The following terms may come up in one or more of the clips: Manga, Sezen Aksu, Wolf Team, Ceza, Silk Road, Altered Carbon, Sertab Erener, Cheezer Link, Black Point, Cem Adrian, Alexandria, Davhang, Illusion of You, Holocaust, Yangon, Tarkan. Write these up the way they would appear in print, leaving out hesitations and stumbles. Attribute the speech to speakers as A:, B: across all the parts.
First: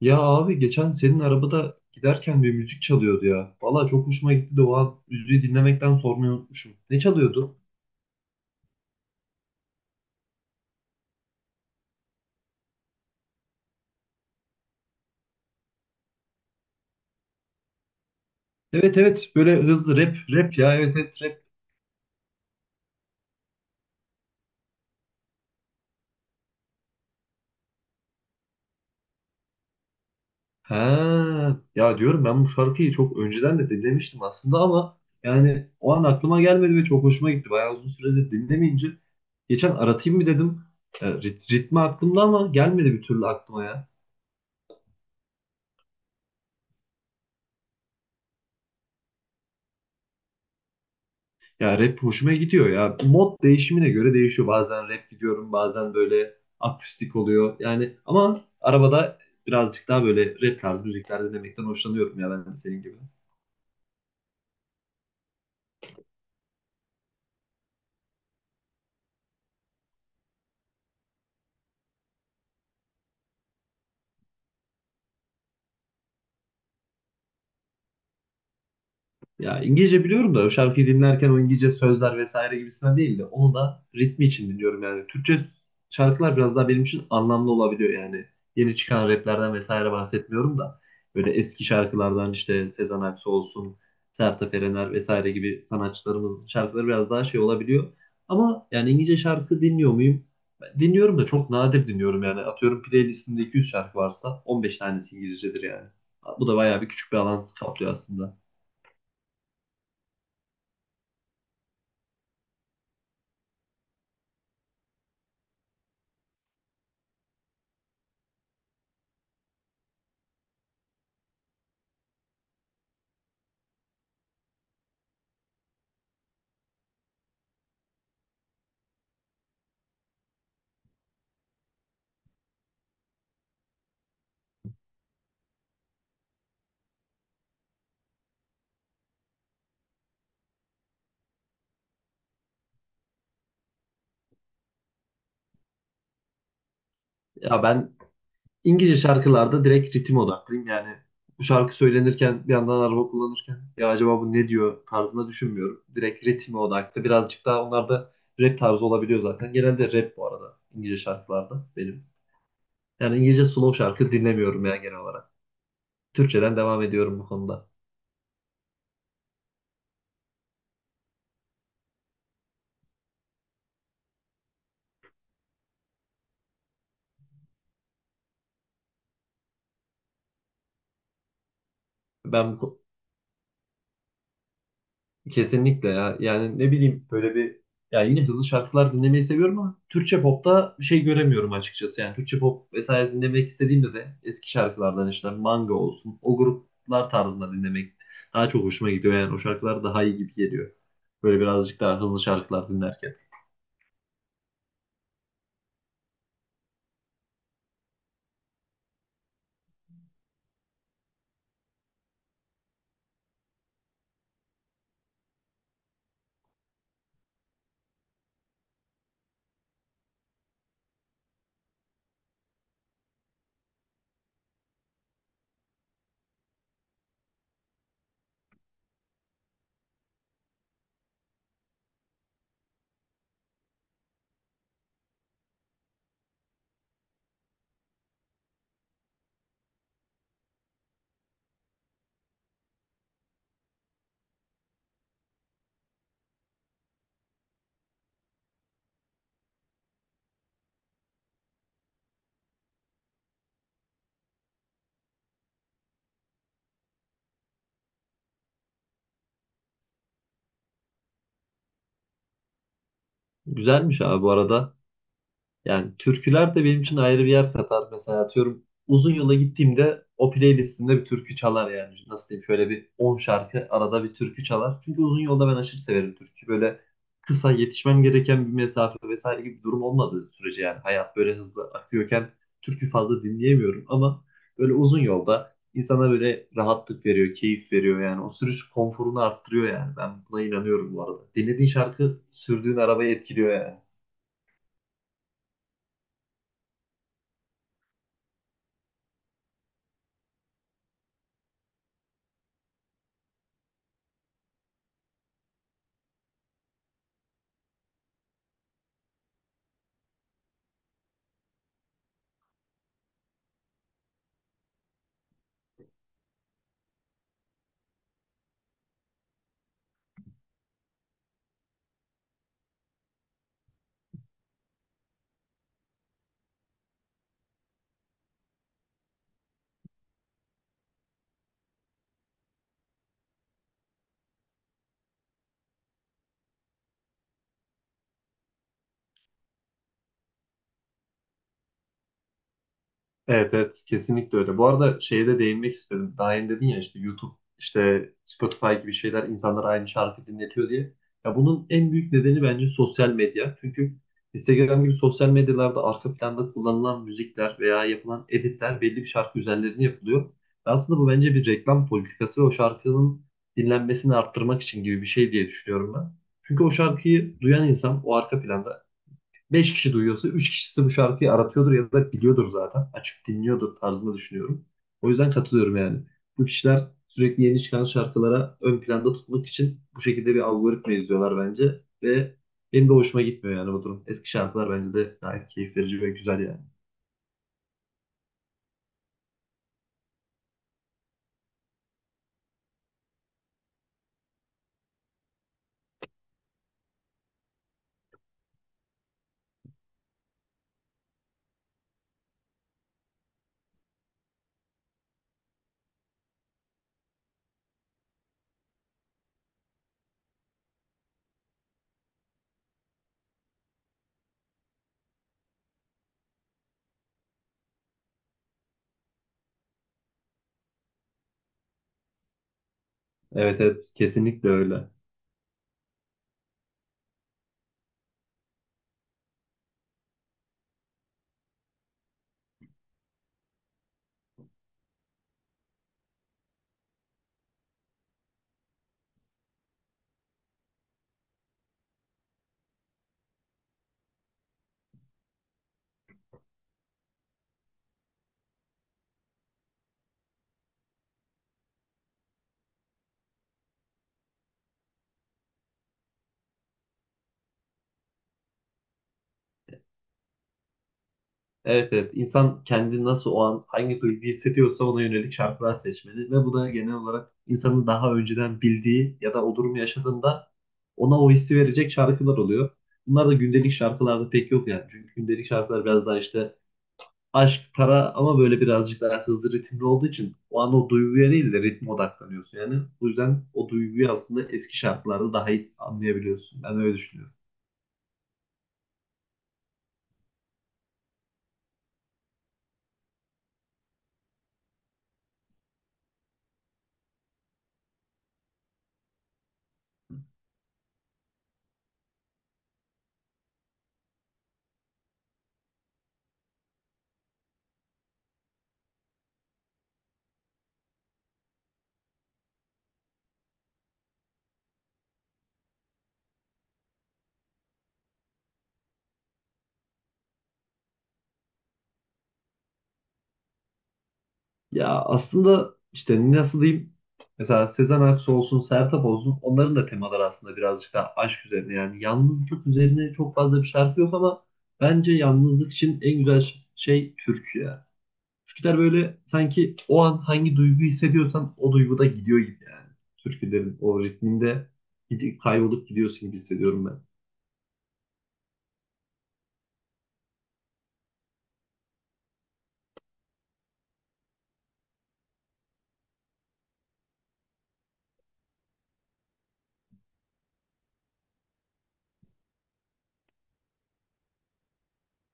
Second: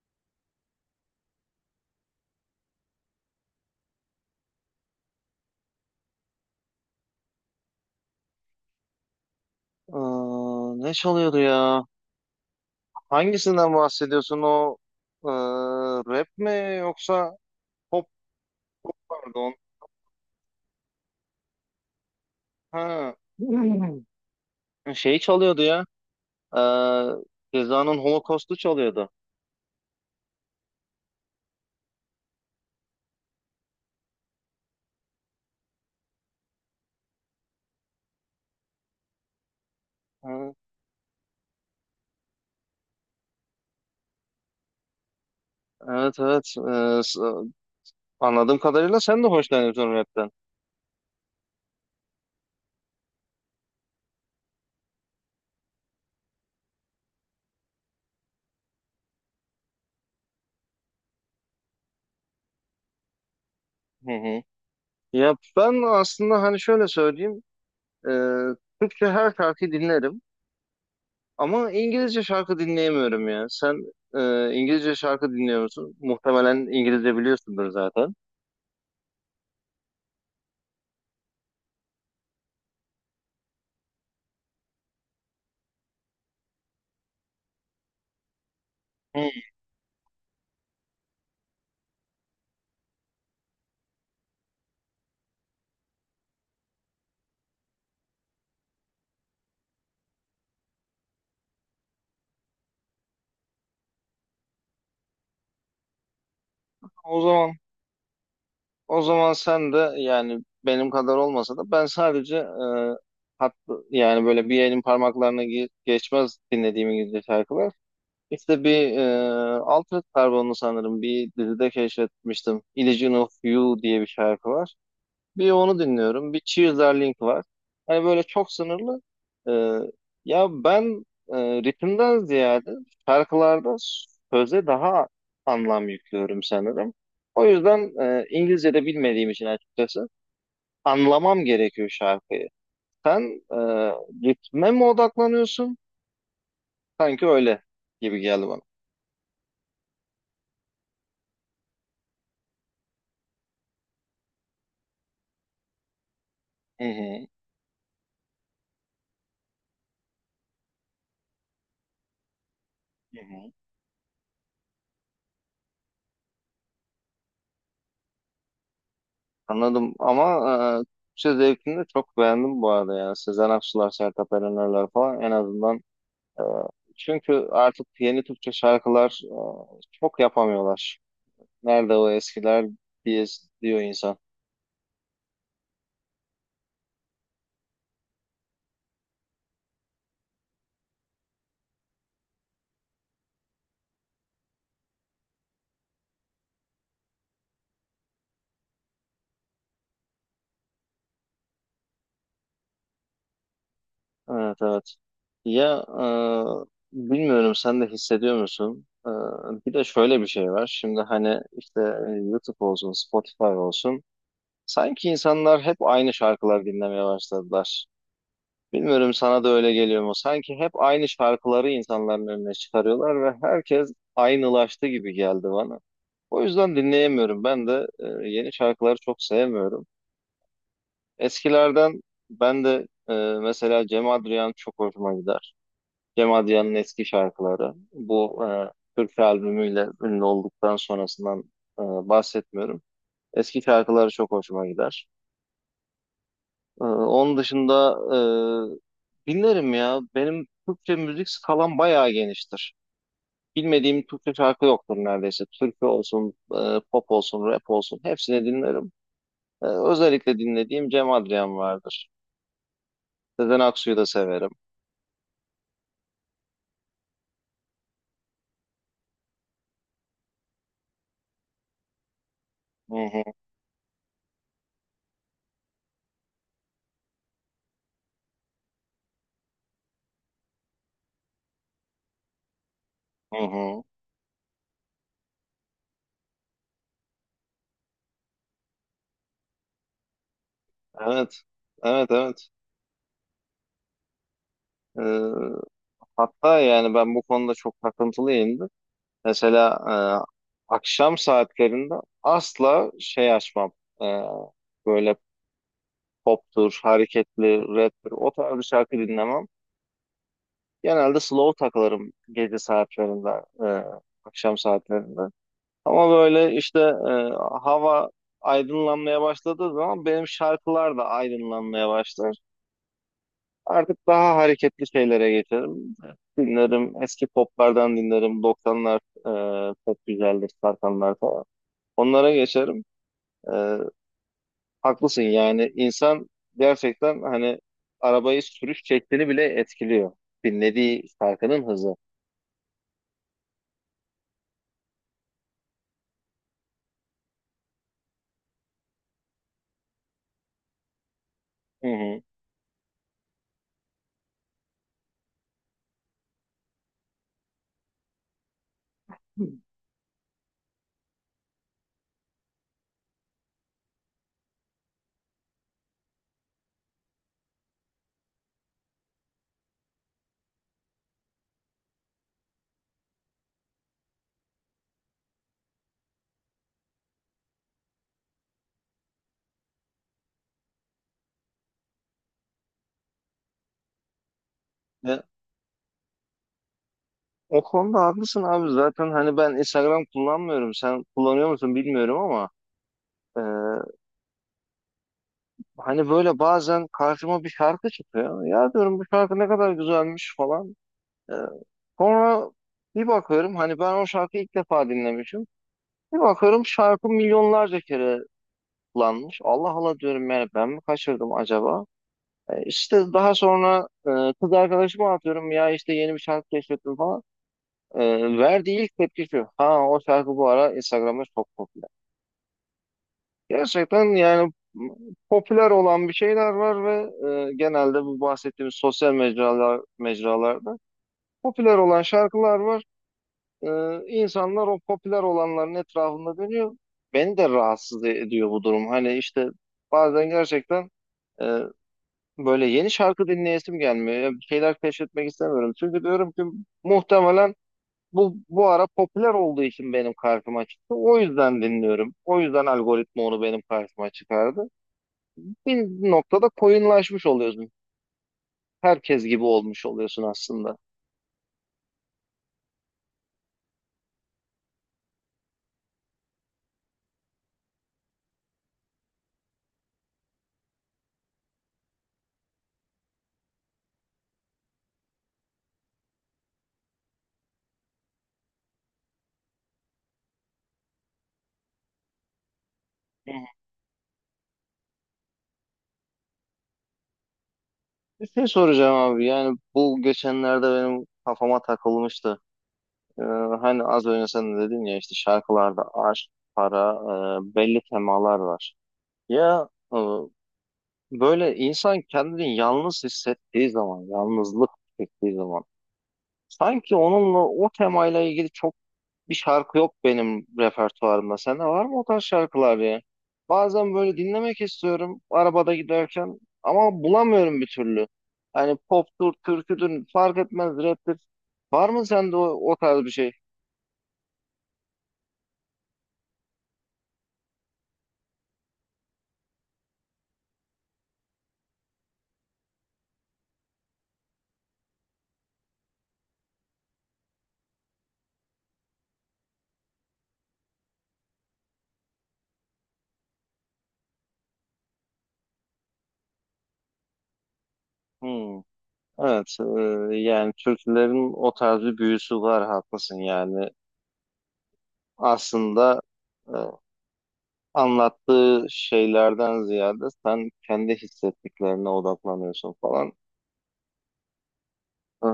A: Ya abi geçen senin arabada giderken bir müzik çalıyordu ya. Valla çok hoşuma gitti de o an müziği dinlemekten sormayı unutmuşum. Ne çalıyordu?
B: Aa, ne çalıyordu ya? Hangisinden bahsediyorsun o e, rap mi yoksa pop? Pop
A: Evet evet
B: pardon.
A: böyle hızlı rap rap ya evet evet rap.
B: Ha. Hmm. Şey çalıyordu ya. E, Ceza'nın Holocaust'u çalıyordu.
A: Ha, ya diyorum ben bu şarkıyı çok önceden de dinlemiştim aslında ama yani o an aklıma gelmedi ve çok hoşuma gitti. Bayağı uzun süredir dinlemeyince geçen aratayım mı
B: Ha.
A: dedim. Ritmi aklımda ama gelmedi bir türlü aklıma ya.
B: Evet, evet. Anladığım kadarıyla sen de hoşlanıyorsun rapten.
A: Ya rap hoşuma gidiyor ya. Mod değişimine göre değişiyor. Bazen rap gidiyorum, bazen böyle akustik oluyor. Yani ama arabada birazcık daha böyle rap tarzı müzikler dinlemekten hoşlanıyorum ya ben de senin gibi.
B: Hı hı. Ya ben aslında hani şöyle söyleyeyim. E, Türkçe her şarkı dinlerim. Ama İngilizce şarkı dinleyemiyorum ya. Sen İngilizce şarkı dinliyor musun? Muhtemelen İngilizce biliyorsundur zaten.
A: Ya İngilizce biliyorum da o şarkıyı dinlerken o İngilizce sözler vesaire gibisinden değil de onu da ritmi için dinliyorum yani. Türkçe şarkılar biraz daha benim için anlamlı olabiliyor yani. Yeni çıkan
B: Hmm.
A: raplerden vesaire bahsetmiyorum da böyle eski şarkılardan işte Sezen Aksu olsun, Sertab Erener vesaire gibi sanatçılarımızın şarkıları biraz daha şey olabiliyor. Ama yani İngilizce şarkı dinliyor muyum? Ben dinliyorum da çok nadir dinliyorum yani. Atıyorum playlistimde 200 şarkı varsa 15 tanesi İngilizcedir yani. Bu da bayağı bir küçük bir
B: O
A: alan
B: zaman
A: kaplıyor aslında.
B: o zaman sen de yani benim kadar olmasa da, ben sadece hat, yani böyle bir elin parmaklarına geçmez dinlediğim İngilizce şarkılar. İşte bir Altered Carbon'u sanırım bir dizide keşfetmiştim. Illusion of You diye bir şarkı var. Bir onu dinliyorum. Bir Cheezer Link var. Hani böyle çok sınırlı. Ee, ya ben e, ritimden ziyade şarkılarda söze daha anlam yüklüyorum sanırım. O yüzden İngilizce de bilmediğim için açıkçası anlamam gerekiyor şarkıyı. Sen e, ritme mi odaklanıyorsun? Sanki öyle
A: Ya ben
B: gibi geldi bana.
A: İngilizce şarkılarda direkt ritim odaklıyım. Yani bu şarkı söylenirken bir yandan araba kullanırken ya acaba bu ne diyor tarzında düşünmüyorum. Direkt ritme
B: Hı
A: odaklı.
B: hı,
A: Birazcık daha onlar da rap tarzı olabiliyor zaten. Genelde rap bu arada İngilizce şarkılarda benim. Yani
B: hı
A: İngilizce
B: hı.
A: slow şarkı dinlemiyorum ya genel olarak. Türkçeden devam ediyorum bu konuda.
B: Anladım ama Türkçe zevkini de çok beğendim bu arada ya. Sezen Aksular, Sertab Erener'ler falan en azından. Ee, Çünkü artık yeni Türkçe şarkılar çok yapamıyorlar. Nerede o
A: Ben
B: eskiler
A: bu
B: diye diyor insan.
A: Kesinlikle ya. Yani ne bileyim böyle bir ya yine hızlı şarkılar dinlemeyi seviyorum ama Türkçe popta bir şey göremiyorum açıkçası. Yani Türkçe pop vesaire dinlemek istediğimde de eski şarkılardan işte Manga olsun o gruplar tarzında dinlemek daha çok hoşuma gidiyor. Yani o şarkılar daha iyi gibi geliyor. Böyle birazcık daha hızlı şarkılar dinlerken.
B: Evet, evet. Ya bilmiyorum, sen de hissediyor musun? Bir de şöyle bir şey var. Şimdi hani işte YouTube olsun, Spotify olsun. Sanki insanlar hep aynı şarkılar dinlemeye başladılar. Bilmiyorum, sana da öyle geliyor mu? Sanki hep aynı şarkıları insanların önüne çıkarıyorlar ve herkes aynılaştı gibi geldi bana. O yüzden dinleyemiyorum. Ben de yeni şarkıları çok sevmiyorum. Eskilerden ben de mesela Cem Adrian çok hoşuma gider. Cem Adrian'ın eski şarkıları. Bu Türkçe albümüyle ünlü olduktan sonrasından bahsetmiyorum. Eski şarkıları çok hoşuma gider. Onun dışında dinlerim ya. Benim Türkçe müzik skalam bayağı geniştir. Bilmediğim Türkçe şarkı yoktur neredeyse. Türkçe olsun, pop olsun, rap olsun hepsini dinlerim. Özellikle dinlediğim Cem Adrian vardır. Sezen Aksu'yu
A: Güzelmiş
B: da
A: abi bu
B: severim.
A: arada. Yani türküler de benim için ayrı bir yer katar. Mesela atıyorum uzun yola gittiğimde o playlistimde bir türkü çalar yani. Nasıl diyeyim şöyle bir
B: Hı
A: 10
B: hı,
A: şarkı arada bir türkü çalar. Çünkü uzun yolda ben aşırı severim türkü. Böyle kısa yetişmem gereken bir mesafe vesaire gibi bir durum olmadığı sürece yani hayat böyle hızlı akıyorken türkü fazla
B: hı hı.
A: dinleyemiyorum ama böyle uzun yolda insana böyle rahatlık veriyor, keyif veriyor yani. O sürüş konforunu arttırıyor yani. Ben buna inanıyorum bu arada.
B: Evet,
A: Dinlediğin
B: evet,
A: şarkı
B: evet.
A: sürdüğün arabayı etkiliyor yani.
B: Ee, hatta yani ben bu konuda çok takıntılıyımdır. Mesela akşam saatlerinde asla şey açmam. Ee, böyle poptur, hareketli, raptir, o tarz bir şarkı dinlemem. Genelde slow takılırım gece saatlerinde, e, akşam saatlerinde. Ama böyle işte hava aydınlanmaya başladığı zaman benim şarkılar da aydınlanmaya başlar. Artık daha hareketli şeylere geçerim. Dinlerim, eski poplardan dinlerim. Doksanlar çok güzeldir, Tarkanlar falan. Onlara geçerim. E, haklısın yani, insan gerçekten hani arabayı sürüş şeklini bile etkiliyor. Dinlediği şarkının hızı.
A: Evet evet kesinlikle öyle. Bu arada şeye de değinmek istedim. Daha önce dedin ya işte YouTube, işte Spotify gibi şeyler insanlar aynı şarkı dinletiyor diye. Ya bunun
B: Hı
A: en büyük
B: hı.
A: nedeni bence sosyal medya. Çünkü Instagram gibi sosyal medyalarda arka planda kullanılan müzikler veya yapılan editler belli bir şarkı üzerlerine yapılıyor. Ve aslında bu bence bir reklam politikası ve o şarkının dinlenmesini arttırmak için gibi bir şey diye düşünüyorum ben. Çünkü o şarkıyı duyan insan o arka planda beş kişi duyuyorsa 3 kişisi bu şarkıyı aratıyordur ya da biliyordur zaten. Açıp dinliyordur tarzında düşünüyorum. O yüzden katılıyorum yani. Bu kişiler sürekli yeni çıkan şarkılara ön planda tutmak için bu şekilde bir algoritma izliyorlar bence. Ve benim de hoşuma gitmiyor yani bu durum. Eski şarkılar bence de
B: Ya,
A: gayet keyif verici ve güzel yani.
B: o konuda haklısın abi. Zaten hani ben Instagram kullanmıyorum. Sen kullanıyor musun bilmiyorum ama. Ee, hani böyle bazen karşıma bir şarkı çıkıyor. Ya diyorum, bu şarkı ne kadar güzelmiş falan. Ee, sonra bir bakıyorum hani ben o şarkıyı ilk defa dinlemişim. Bir bakıyorum şarkı milyonlarca kere kullanmış. Allah Allah diyorum, yani ben mi kaçırdım acaba? İşte daha sonra kız arkadaşıma atıyorum ya işte, yeni bir şarkı keşfettim falan. Verdiği ilk tepki şu: ha, o şarkı bu ara Instagram'da çok popüler.
A: Evet evet
B: Gerçekten
A: kesinlikle
B: yani
A: öyle.
B: popüler olan bir şeyler var ve genelde bu bahsettiğimiz sosyal mecralarda popüler olan şarkılar var. E, insanlar o popüler olanların etrafında dönüyor. Beni de rahatsız ediyor bu durum. Hani işte bazen gerçekten e, böyle yeni şarkı dinleyesim gelmiyor. Ya bir şeyler keşfetmek istemiyorum. Çünkü diyorum ki muhtemelen bu ara popüler olduğu için benim karşıma çıktı. O yüzden dinliyorum. O yüzden algoritma onu benim karşıma çıkardı. Bir noktada koyunlaşmış oluyorsun. Herkes gibi olmuş oluyorsun aslında.
A: Evet evet. İnsan kendini nasıl o an hangi duygu hissediyorsa ona yönelik şarkılar seçmeli ve bu da genel olarak insanın daha önceden bildiği ya da o durumu yaşadığında ona o hissi verecek şarkılar oluyor. Bunlar da gündelik şarkılarda pek yok yani. Çünkü gündelik şarkılar biraz daha işte aşk, para ama böyle birazcık daha hızlı ritimli olduğu için o an o duyguya değil de ritme odaklanıyorsun yani. Bu
B: Hı.
A: yüzden o duyguyu aslında eski şarkılarda daha iyi anlayabiliyorsun. Ben öyle düşünüyorum.
B: Bir şey soracağım abi, yani bu geçenlerde benim kafama takılmıştı. Ee, hani az önce sen de dedin ya işte şarkılarda aşk, para, belli temalar var. Ya böyle insan kendini yalnız hissettiği zaman, yalnızlık çektiği zaman sanki onunla o temayla ilgili çok bir şarkı yok benim repertuarımda. Sende var mı o tarz şarkılar ya? Bazen böyle dinlemek istiyorum arabada giderken ama bulamıyorum bir türlü. Hani poptur, türküdür fark etmez, raptir. Var mı sende o, o tarz bir şey?
A: Ya aslında işte nasıl diyeyim mesela Sezen Aksu olsun, Sertab olsun onların da temaları aslında birazcık daha aşk üzerine yani yalnızlık üzerine çok fazla bir şarkı yok ama bence yalnızlık için en güzel şey türkü ya. Türküler böyle sanki o an hangi duygu hissediyorsan o duyguda gidiyor gibi yani. Türkülerin o ritminde gidip kaybolup gidiyorsun gibi hissediyorum ben.
B: Hmm. Evet, yani türkülerin o tarz bir büyüsü var, haklısın yani. Aslında e, anlattığı şeylerden ziyade sen kendi hissettiklerine odaklanıyorsun falan. E,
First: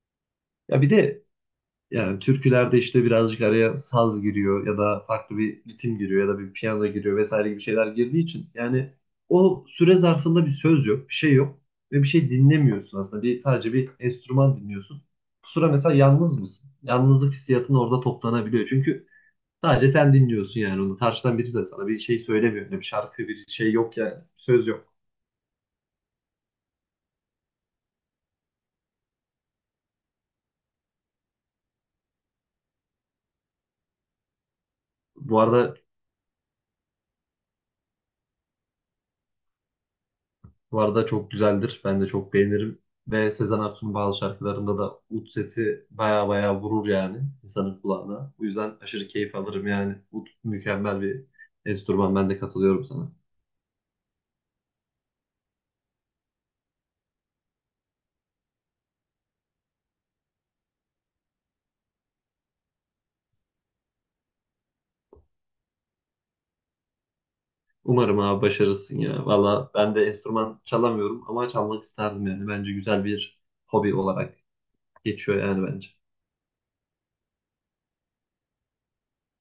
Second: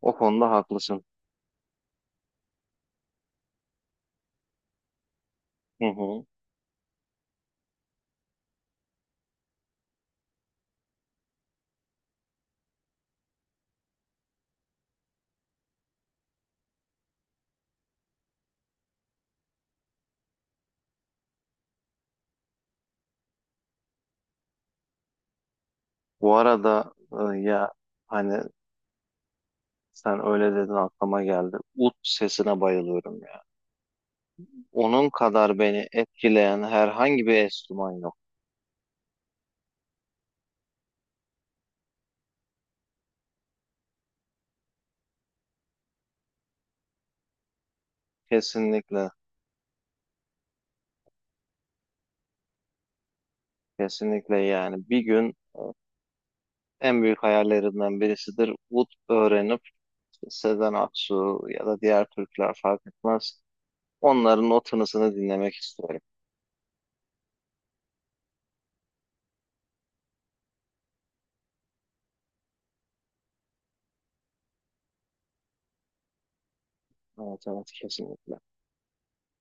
B: o konuda
A: Ya bir
B: haklısın.
A: de Yani türkülerde işte birazcık araya saz giriyor ya da farklı bir
B: Hı
A: ritim
B: hı.
A: giriyor ya da bir piyano giriyor vesaire gibi şeyler girdiği için yani o süre zarfında bir söz yok, bir şey yok ve bir şey dinlemiyorsun aslında. Bir, sadece bir enstrüman dinliyorsun. Bu sıra mesela yalnız mısın? Yalnızlık hissiyatın orada toplanabiliyor. Çünkü sadece sen dinliyorsun yani onu. Karşıdan birisi de sana bir şey söylemiyor. Ne bir şarkı, bir şey yok yani. Söz yok.
B: Bu arada e, ya hani sen öyle dedin aklıma geldi. Ut sesine bayılıyorum ya. Onun
A: Bu
B: kadar
A: arada
B: beni etkileyen herhangi bir enstrüman yok.
A: Bu arada çok güzeldir. Ben de çok beğenirim. Ve Sezen Aksu'nun bazı şarkılarında da ut sesi baya baya vurur yani insanın kulağına. Bu yüzden aşırı
B: Kesinlikle,
A: keyif alırım yani. Ut mükemmel bir enstrüman. Ben de katılıyorum sana.
B: kesinlikle yani, bir gün en büyük hayallerimden birisidir. Ut öğrenip Sezen Aksu ya da diğer Türkler fark etmez, onların o tınısını dinlemek istiyorum.
A: Umarım abi başarırsın ya. Valla ben de enstrüman çalamıyorum ama çalmak isterdim yani. Bence güzel bir hobi olarak geçiyor yani bence.
B: Evet, evet, kesinlikle.